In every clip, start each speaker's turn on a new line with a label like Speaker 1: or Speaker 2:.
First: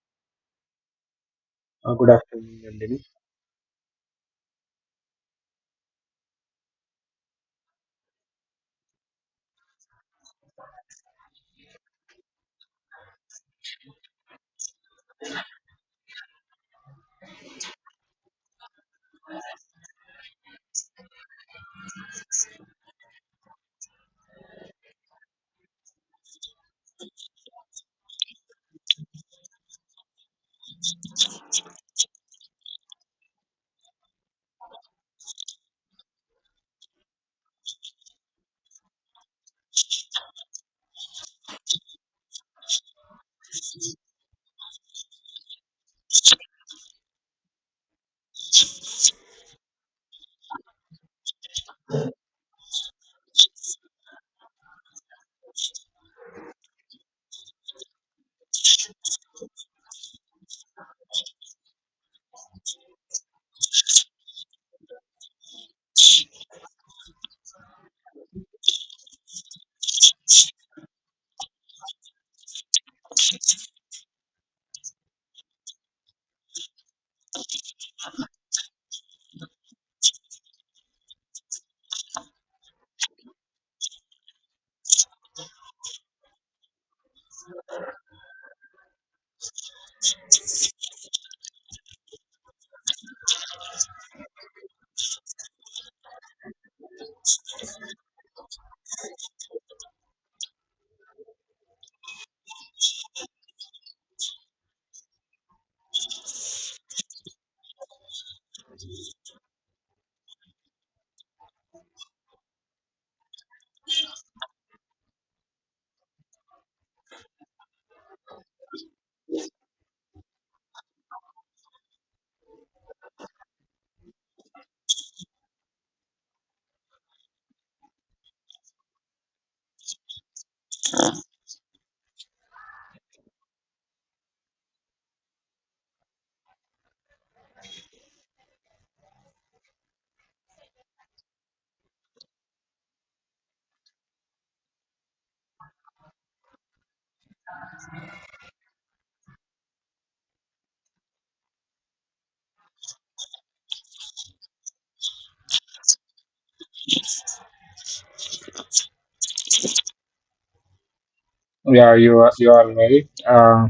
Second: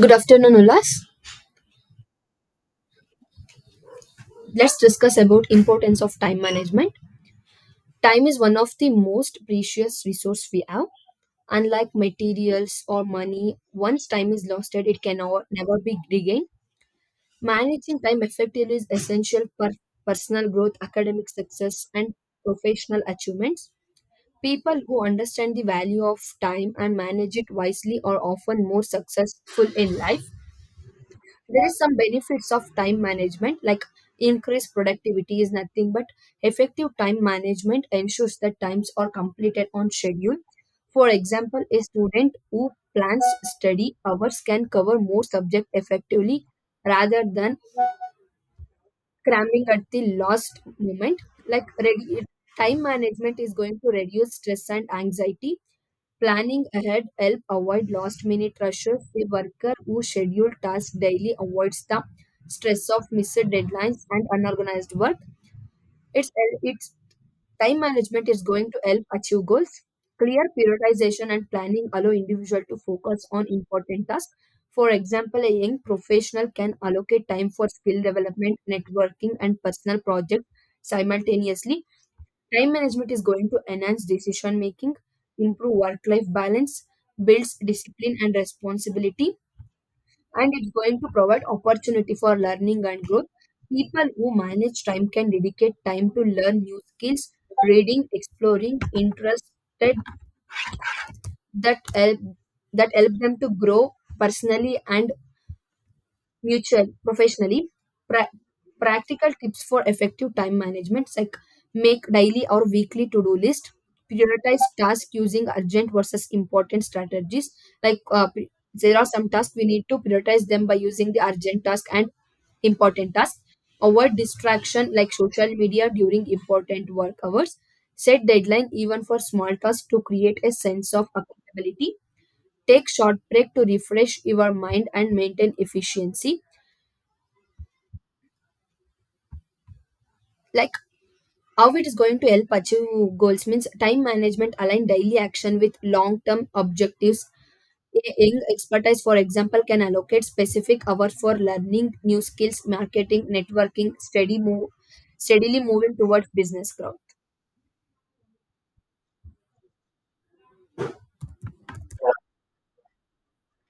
Speaker 1: Good afternoon, Ulas. Let's discuss about importance of time management. Time is one of the most precious resource we have. Unlike materials or money, once time is lost,ed it can never be regained. Managing time effectively is essential for personal growth, academic success, and professional achievements. People who understand the value of time and manage it wisely are often more successful in life. There is some benefits of time management, like increased productivity is nothing but effective time management ensures that times are completed on schedule. For example, a student who plans study hours can cover more subject effectively rather than cramming at the last moment. Like ready, time management is going to reduce stress and anxiety. Planning ahead help avoid last minute rushes. A worker who schedule tasks daily avoids the stress of missed deadlines and unorganized work. It's it's Time management is going to help achieve goals. Clear prioritization and planning allow individual to focus on important tasks. For example, a young professional can allocate time for skill development, networking, and personal projects simultaneously. Time management is going to enhance decision making, improve work life balance, builds discipline and responsibility, and it's going to provide opportunity for learning and growth. People who manage time can dedicate time to learn new skills, reading, exploring, interested, that help that help them to grow personally and mutual professionally. pra- Practical tips for effective time management, like make daily or weekly to-do list, prioritize tasks using urgent versus important strategies, like there are some tasks we need to prioritize them by using the urgent task and important task, avoid distraction like social media during important work hours, set deadline even for small tasks to create a sense of accountability, take short break to refresh your mind and maintain efficiency. Like how it is going to help achieve goals means time management align daily action with long term objectives. Young expertise for example can allocate specific hours for learning new skills marketing networking steady move steadily moving towards business growth
Speaker 2: Yeah, you are right. Uh,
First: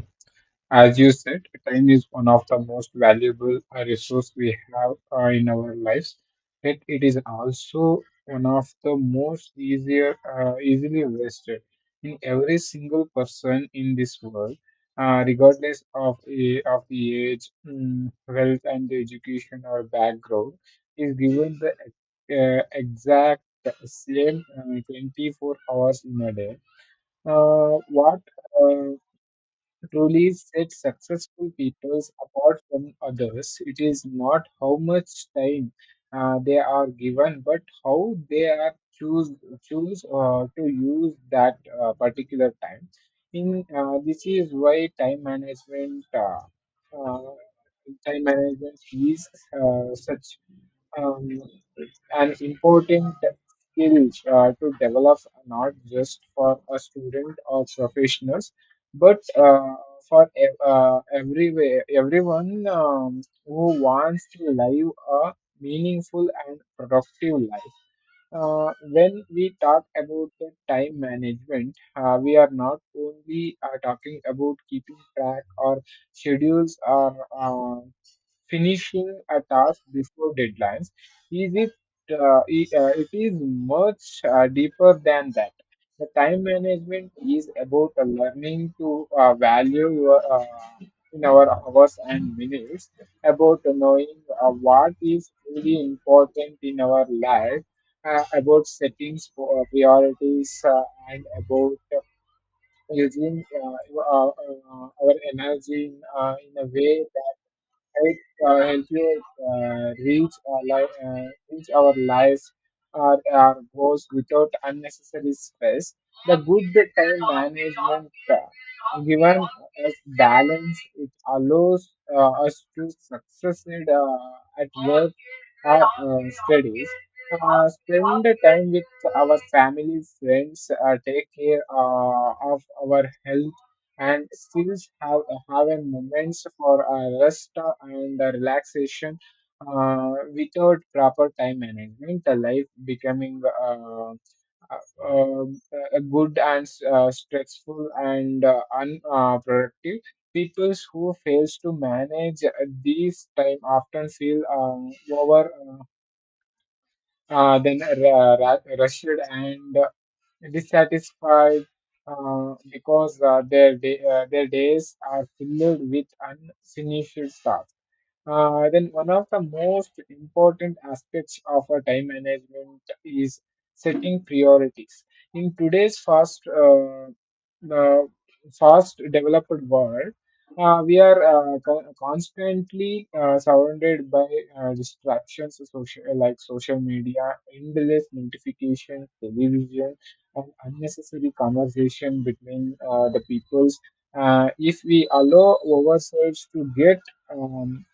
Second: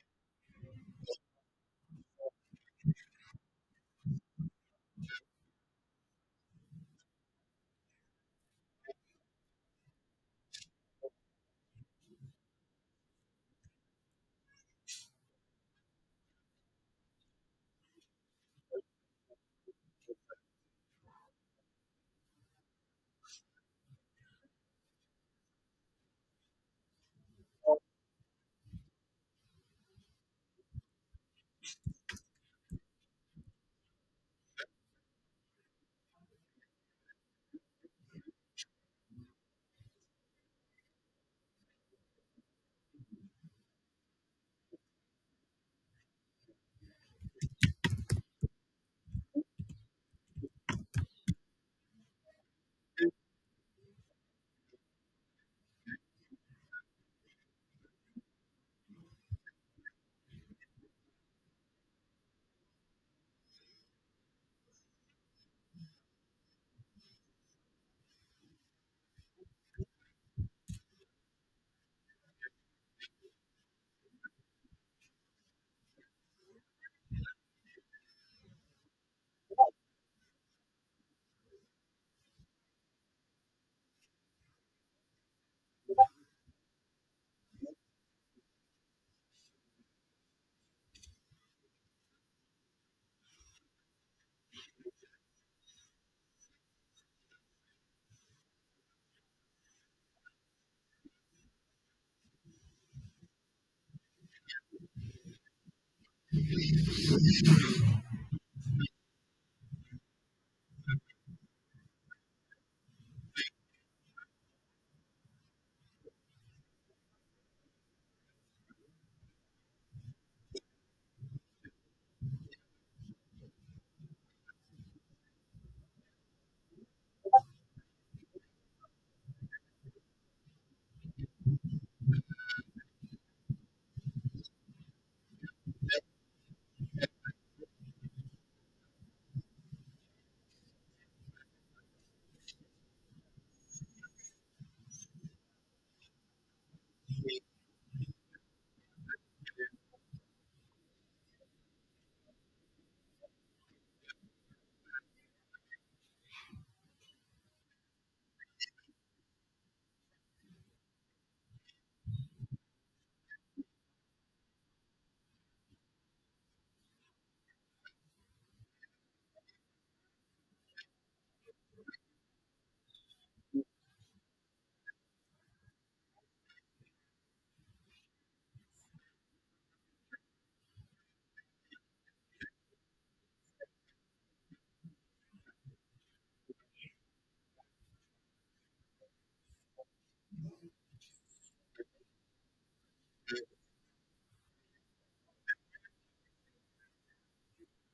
Speaker 2: as you said, time is one of the most valuable resource we have in our lives. Yet it is also one of the most easier easily wasted in every single person in this world, regardless of of the age, wealth, and education or background, is given the exact same 24 hours in a day. What uh, Truly sets successful people apart from others, it is not how much time they are given, but how they are choose to use that particular time. In This is why time management, uh, time management is such. Um, an important skill to develop, not just for a student or professionals, but for everyone who wants to live a meaningful and productive life. When we talk about the time management, we are not only talking about keeping track or schedules or finishing a task before deadlines. Is it? It is much deeper than that. The Time management is about learning to value your, in our hours and minutes, about knowing what is really important in our life, about settings, po- priorities, and about using our energy in a way help help you uh, reach our life, uh, reach our lives or our goals without unnecessary stress. The Good time management given us balance. It allows us to succeed at work or studies. Spend the time with our families, friends, take care of our health, and skills have having moments for rest and relaxation. Without proper time management, the life becoming uh, uh, a good and stressful and unproductive. People who fails to manage these time often feel over then ra- ra- rushed and dissatisfied because their days are filled with unfinished tasks. Then one of the most important aspects of a time management is setting priorities. In today's the fast developed world, we are constantly surrounded by distractions, like social media, endless notifications, television, and unnecessary conversation between the peoples. If we allow ourselves to get um,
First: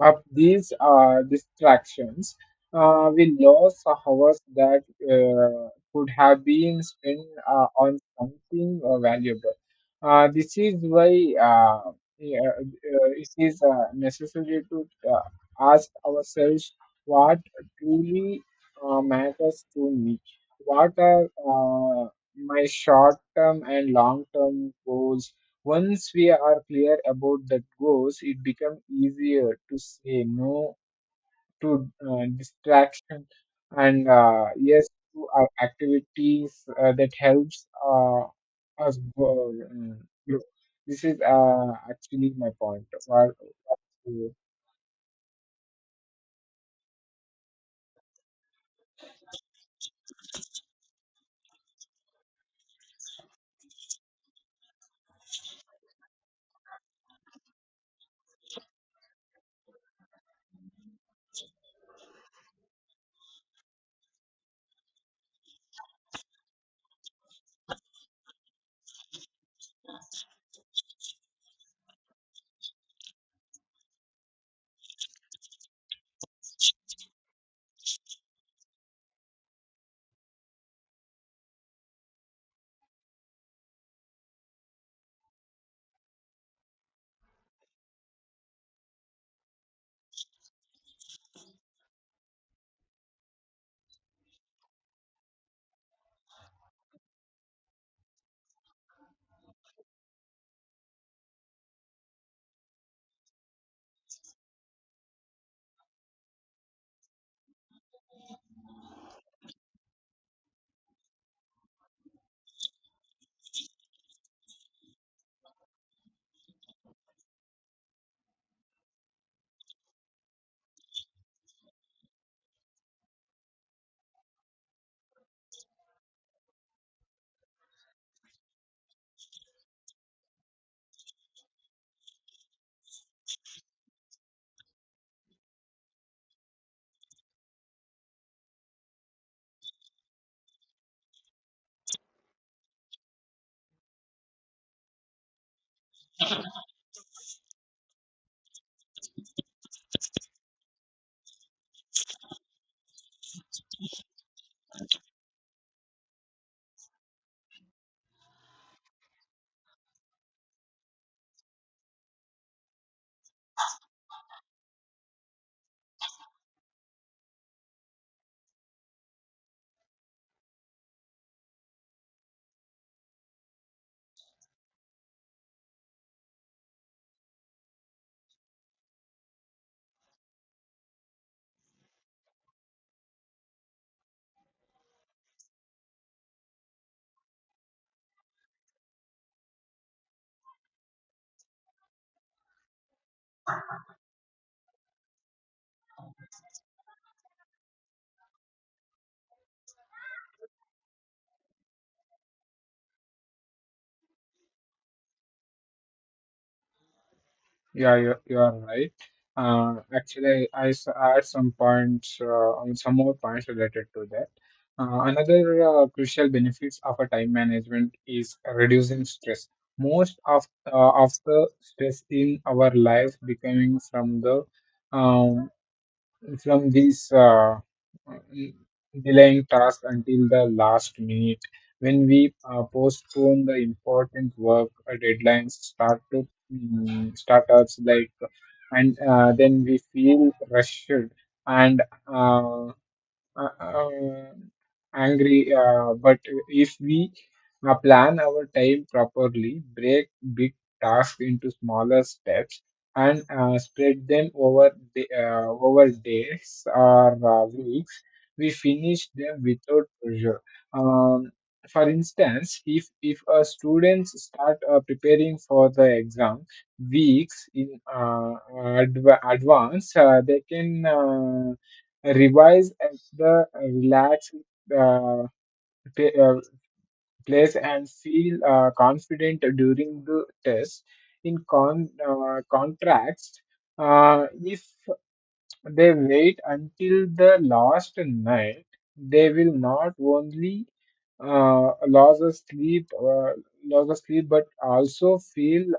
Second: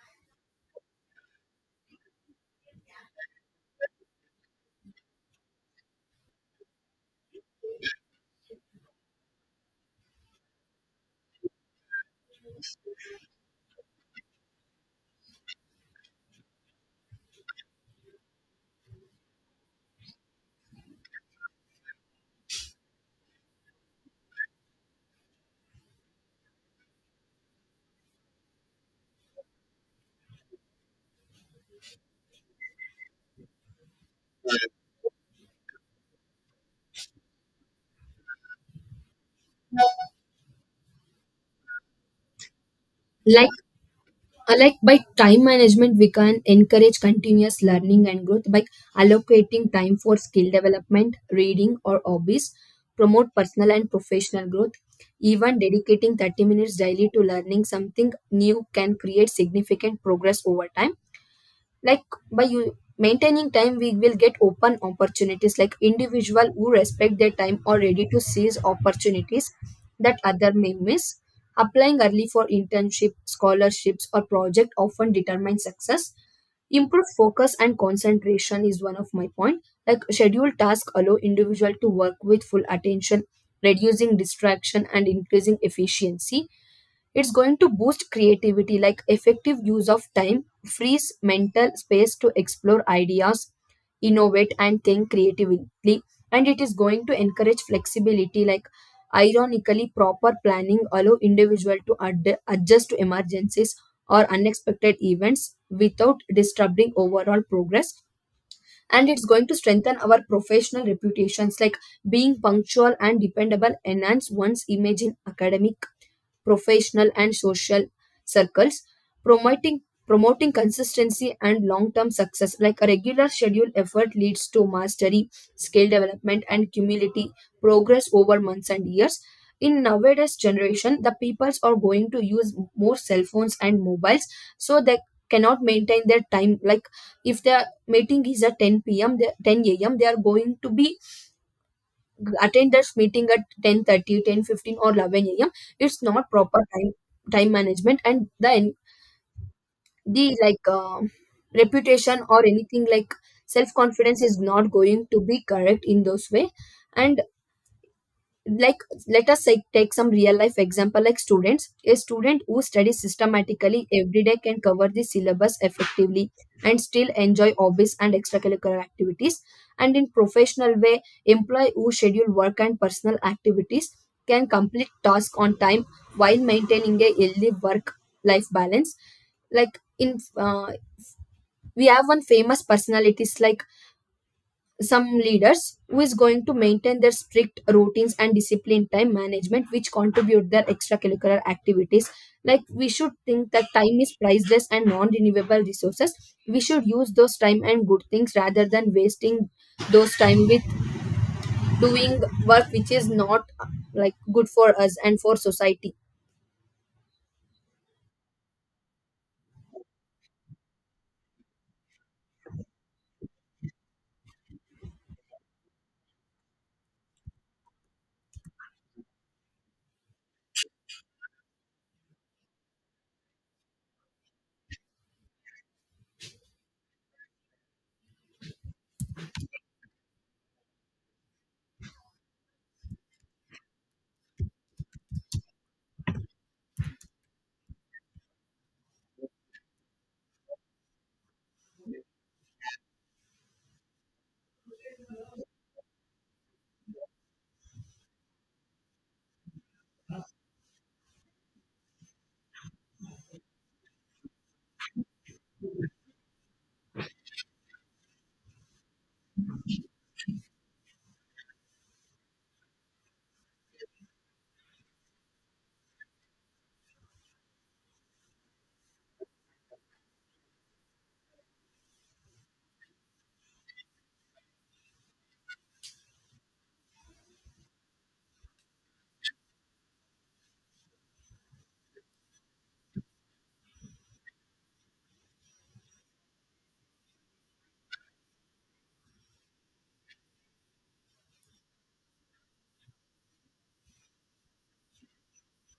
Speaker 2: of these distractions, we lost hours that could have been spent on something valuable. This is why uh, yeah, it is necessary to ask ourselves what truly matters to me. What are my short term and long term goals? Once we are clear about the goals, it becomes easier to say no to distraction, and yes to our activities that helps us grow. This is actually my point. What-
Speaker 1: like. Like by time management we can encourage continuous learning and growth by allocating time for skill development, reading, or hobbies, promote personal and professional growth. Even dedicating 30 minutes daily to learning something new can create significant progress over time. Like by you maintaining time we will get open opportunities, like individual who respect their time or ready to seize opportunities that other may miss. Applying early for internship, scholarships, or project often determines success. Improved focus and concentration is one of my point, like scheduled tasks allow individual to work with full attention, reducing distraction and increasing efficiency. It's going to boost creativity, like effective use of time, frees mental space to explore ideas, innovate, and think creatively. And it is going to encourage flexibility, like ironically, proper planning allow individual to adjust to emergencies or unexpected events without disturbing overall progress. And it's going to strengthen our professional reputations, like being punctual and dependable enhance one's image in academic, professional, and social circles, promoting promoting consistency and long-term success, like a regular schedule effort leads to mastery, skill development, and cumulative progress over months and years. In nowadays generation the peoples are going to use more cell phones and mobiles, so they cannot maintain their time. Like if they meeting is at 10 p.m., 10 a.m., they are going to be attend this meeting at 10:30, 10:15, or 11 a.m. It's not proper time management, and then the like reputation or anything, like self confidence is not going to be correct in those way. And like, let us say, take some real life example, like students, a student who studies systematically every day can cover the syllabus effectively and still enjoy hobbies and extracurricular activities. And in professional way, employee who schedule work and personal activities can complete task on time while maintaining a healthy work life balance. Like in we have one famous personalities, like some leaders who is going to maintain their strict routines and disciplined time management which contribute their extracurricular activities. Like we should think that time is priceless and non-renewable resources. We should use those time and good things rather than wasting those time with doing work which is not like good for us and for society.
Speaker 2: Yeah, you are right. Actually, add some points, some more points related to that. Another crucial benefits of a time management is reducing stress. Most of the stress in our life becoming from um, these delaying tasks until the last minute. When we postpone the important work deadlines, start to startups like, and then we feel rushed and uh, uh, uh, angry. But if we plan our time properly, break big tasks into smaller steps, and spread them over days or weeks, we finish them without pressure. Um, for instance, if a students start preparing for the exam weeks in advance, they can revise at the relaxed uh, pa- uh, place and feel confident during the test. In contrast, if they wait until the last night, they will not only uh, lose a sleep, uh, lose a sleep, but also feel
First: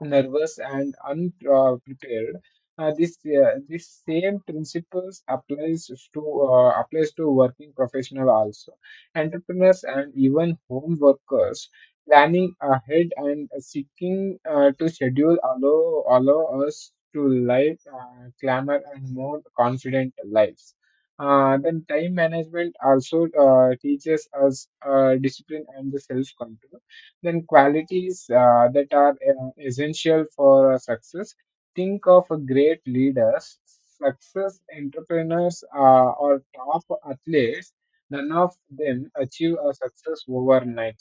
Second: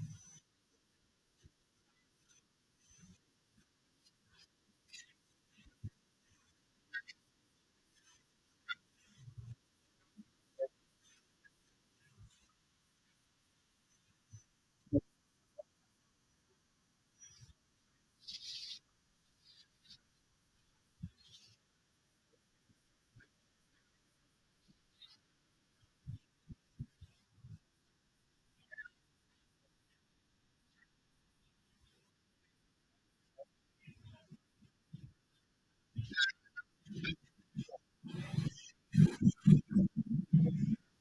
Speaker 2: nervous and unprepared. This this same principles applies to working professional also. Entrepreneurs and even home workers planning ahead and seeking to schedule allow us to live calmer and more confident lives. Then time management also teaches us discipline and the self control, then qualities that are essential for success. Think of a great leaders, success entrepreneurs, or top athletes. None of them achieve a success overnight.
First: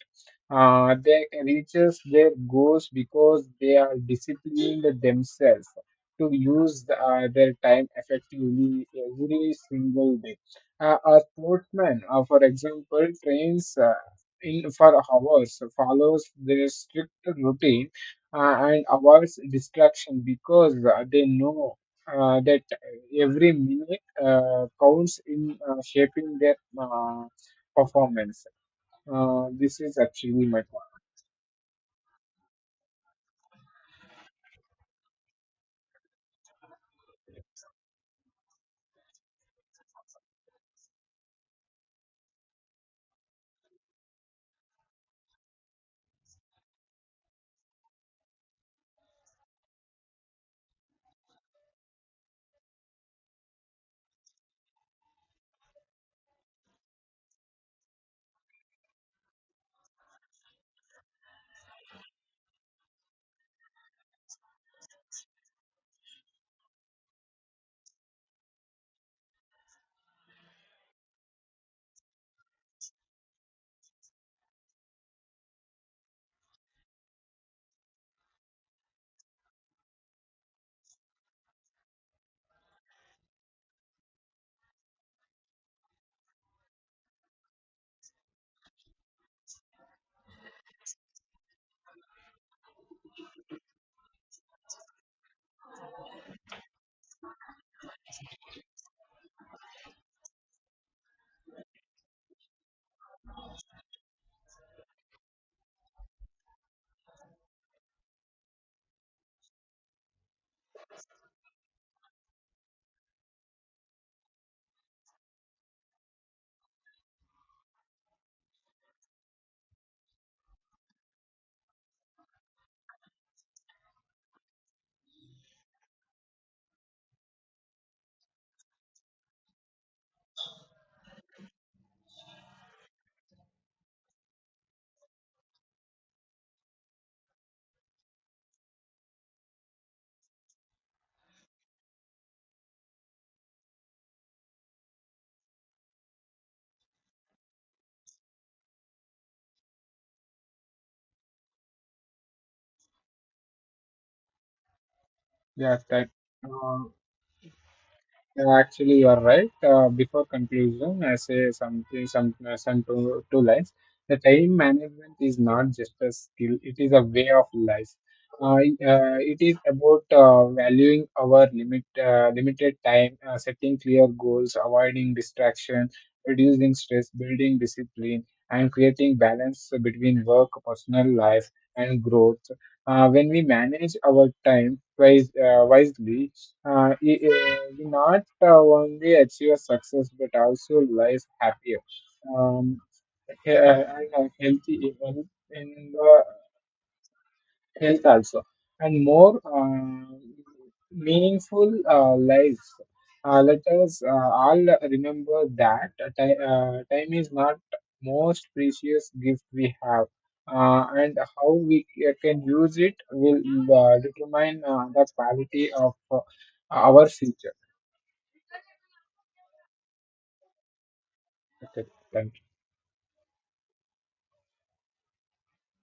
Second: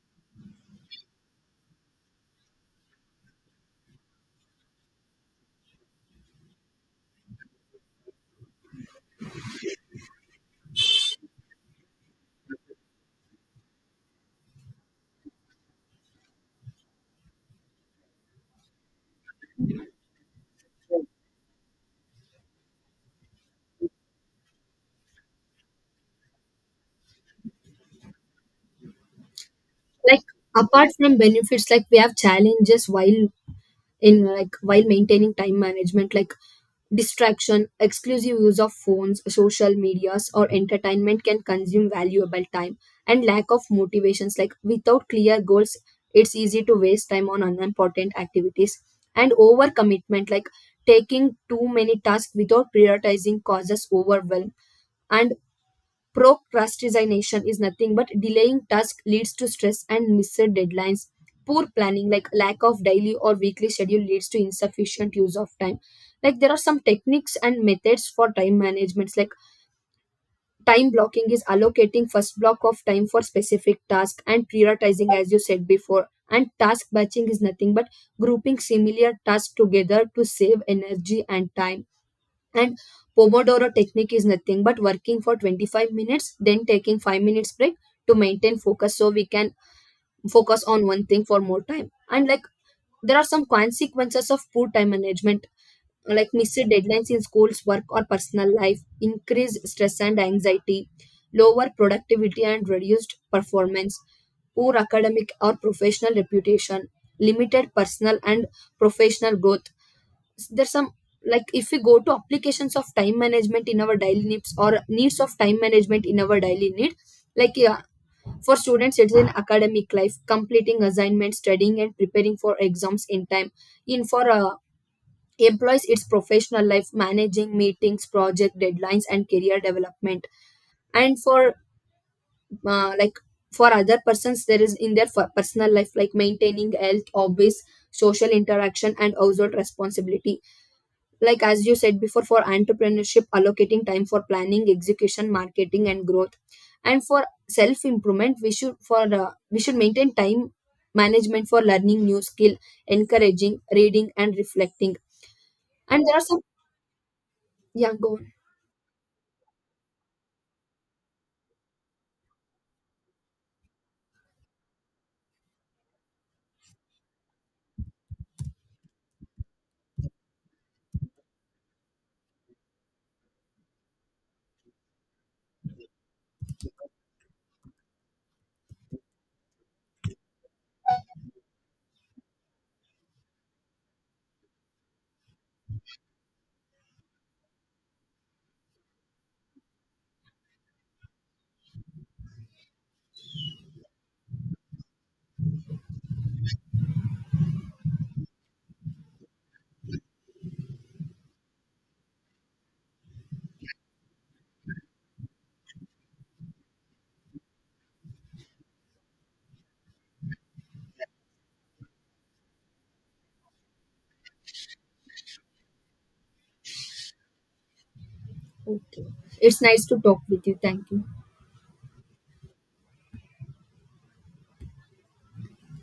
Speaker 2: They reaches their goals because they are disciplined themselves to use their time effectively every single day. A sportsman, for example, trains in for hours, follows their strict routine, and avoids distraction because they know that every minute counts in shaping their performance. This is
Speaker 1: Like
Speaker 2: actually my point.
Speaker 1: apart from benefits, like we have challenges while in, like while maintaining time management, like distraction, exclusive use of phones, social medias, or entertainment can consume valuable time, and lack of motivations, like without clear goals it's easy to waste time on unimportant activities, and overcommitment like taking too many tasks without prioritizing causes overwhelm, and procrastination is nothing but delaying tasks leads to stress and missed deadlines. Poor planning, like lack of daily or weekly schedule, leads to insufficient use of time. Like there are some techniques and methods for time management. Like time blocking is allocating first block of time for specific task and prioritizing, as you said before. And task batching is nothing but grouping similar tasks together to save energy and time. And Pomodoro technique is nothing but working for 25 minutes, then taking 5 minutes break to maintain focus so we can focus on one thing for more time. And like there are some consequences of poor time management, like missed deadlines in schools, work, or personal life, increased stress and anxiety, lower productivity and reduced performance, poor academic or professional reputation, limited personal and professional growth. There's some, like if we go to applications of time management in our daily needs, or needs of time management in our daily need, like yeah, for students it's in academic life completing assignments, studying, and preparing for exams in time. In for employees, it's professional life managing meetings, project deadlines, and career development. And for like for other persons there is in their for personal life, like maintaining health, hobbies, social interaction, and household responsibility. Like as you said before, for entrepreneurship allocating time for planning, execution, marketing, and growth. And for self improvement, we should for we should maintain time management for learning new skill, encouraging reading and reflecting.
Speaker 2: Yeah,
Speaker 1: And
Speaker 2: that.
Speaker 1: there are some,
Speaker 2: Uh,
Speaker 1: yeah, go on.
Speaker 2: Yeah, actually, you are right. Before conclusion, I say something, some two, two lines. The time management is not just a skill; it is a way of life. It is about valuing our limited time, setting clear goals, avoiding distraction, reducing stress, building discipline, and creating balance between work, personal life, and growth. When we manage our time wisely, we not only achieve success but also life happier, um, he- and healthy even in the health also, and more meaningful lives. Let us all remember that time is not most precious gift we have, and how we can use it will determine the quality of our future.
Speaker 1: Okay, it's nice to talk with you. Thank you.
Speaker 2: Okay, thank you.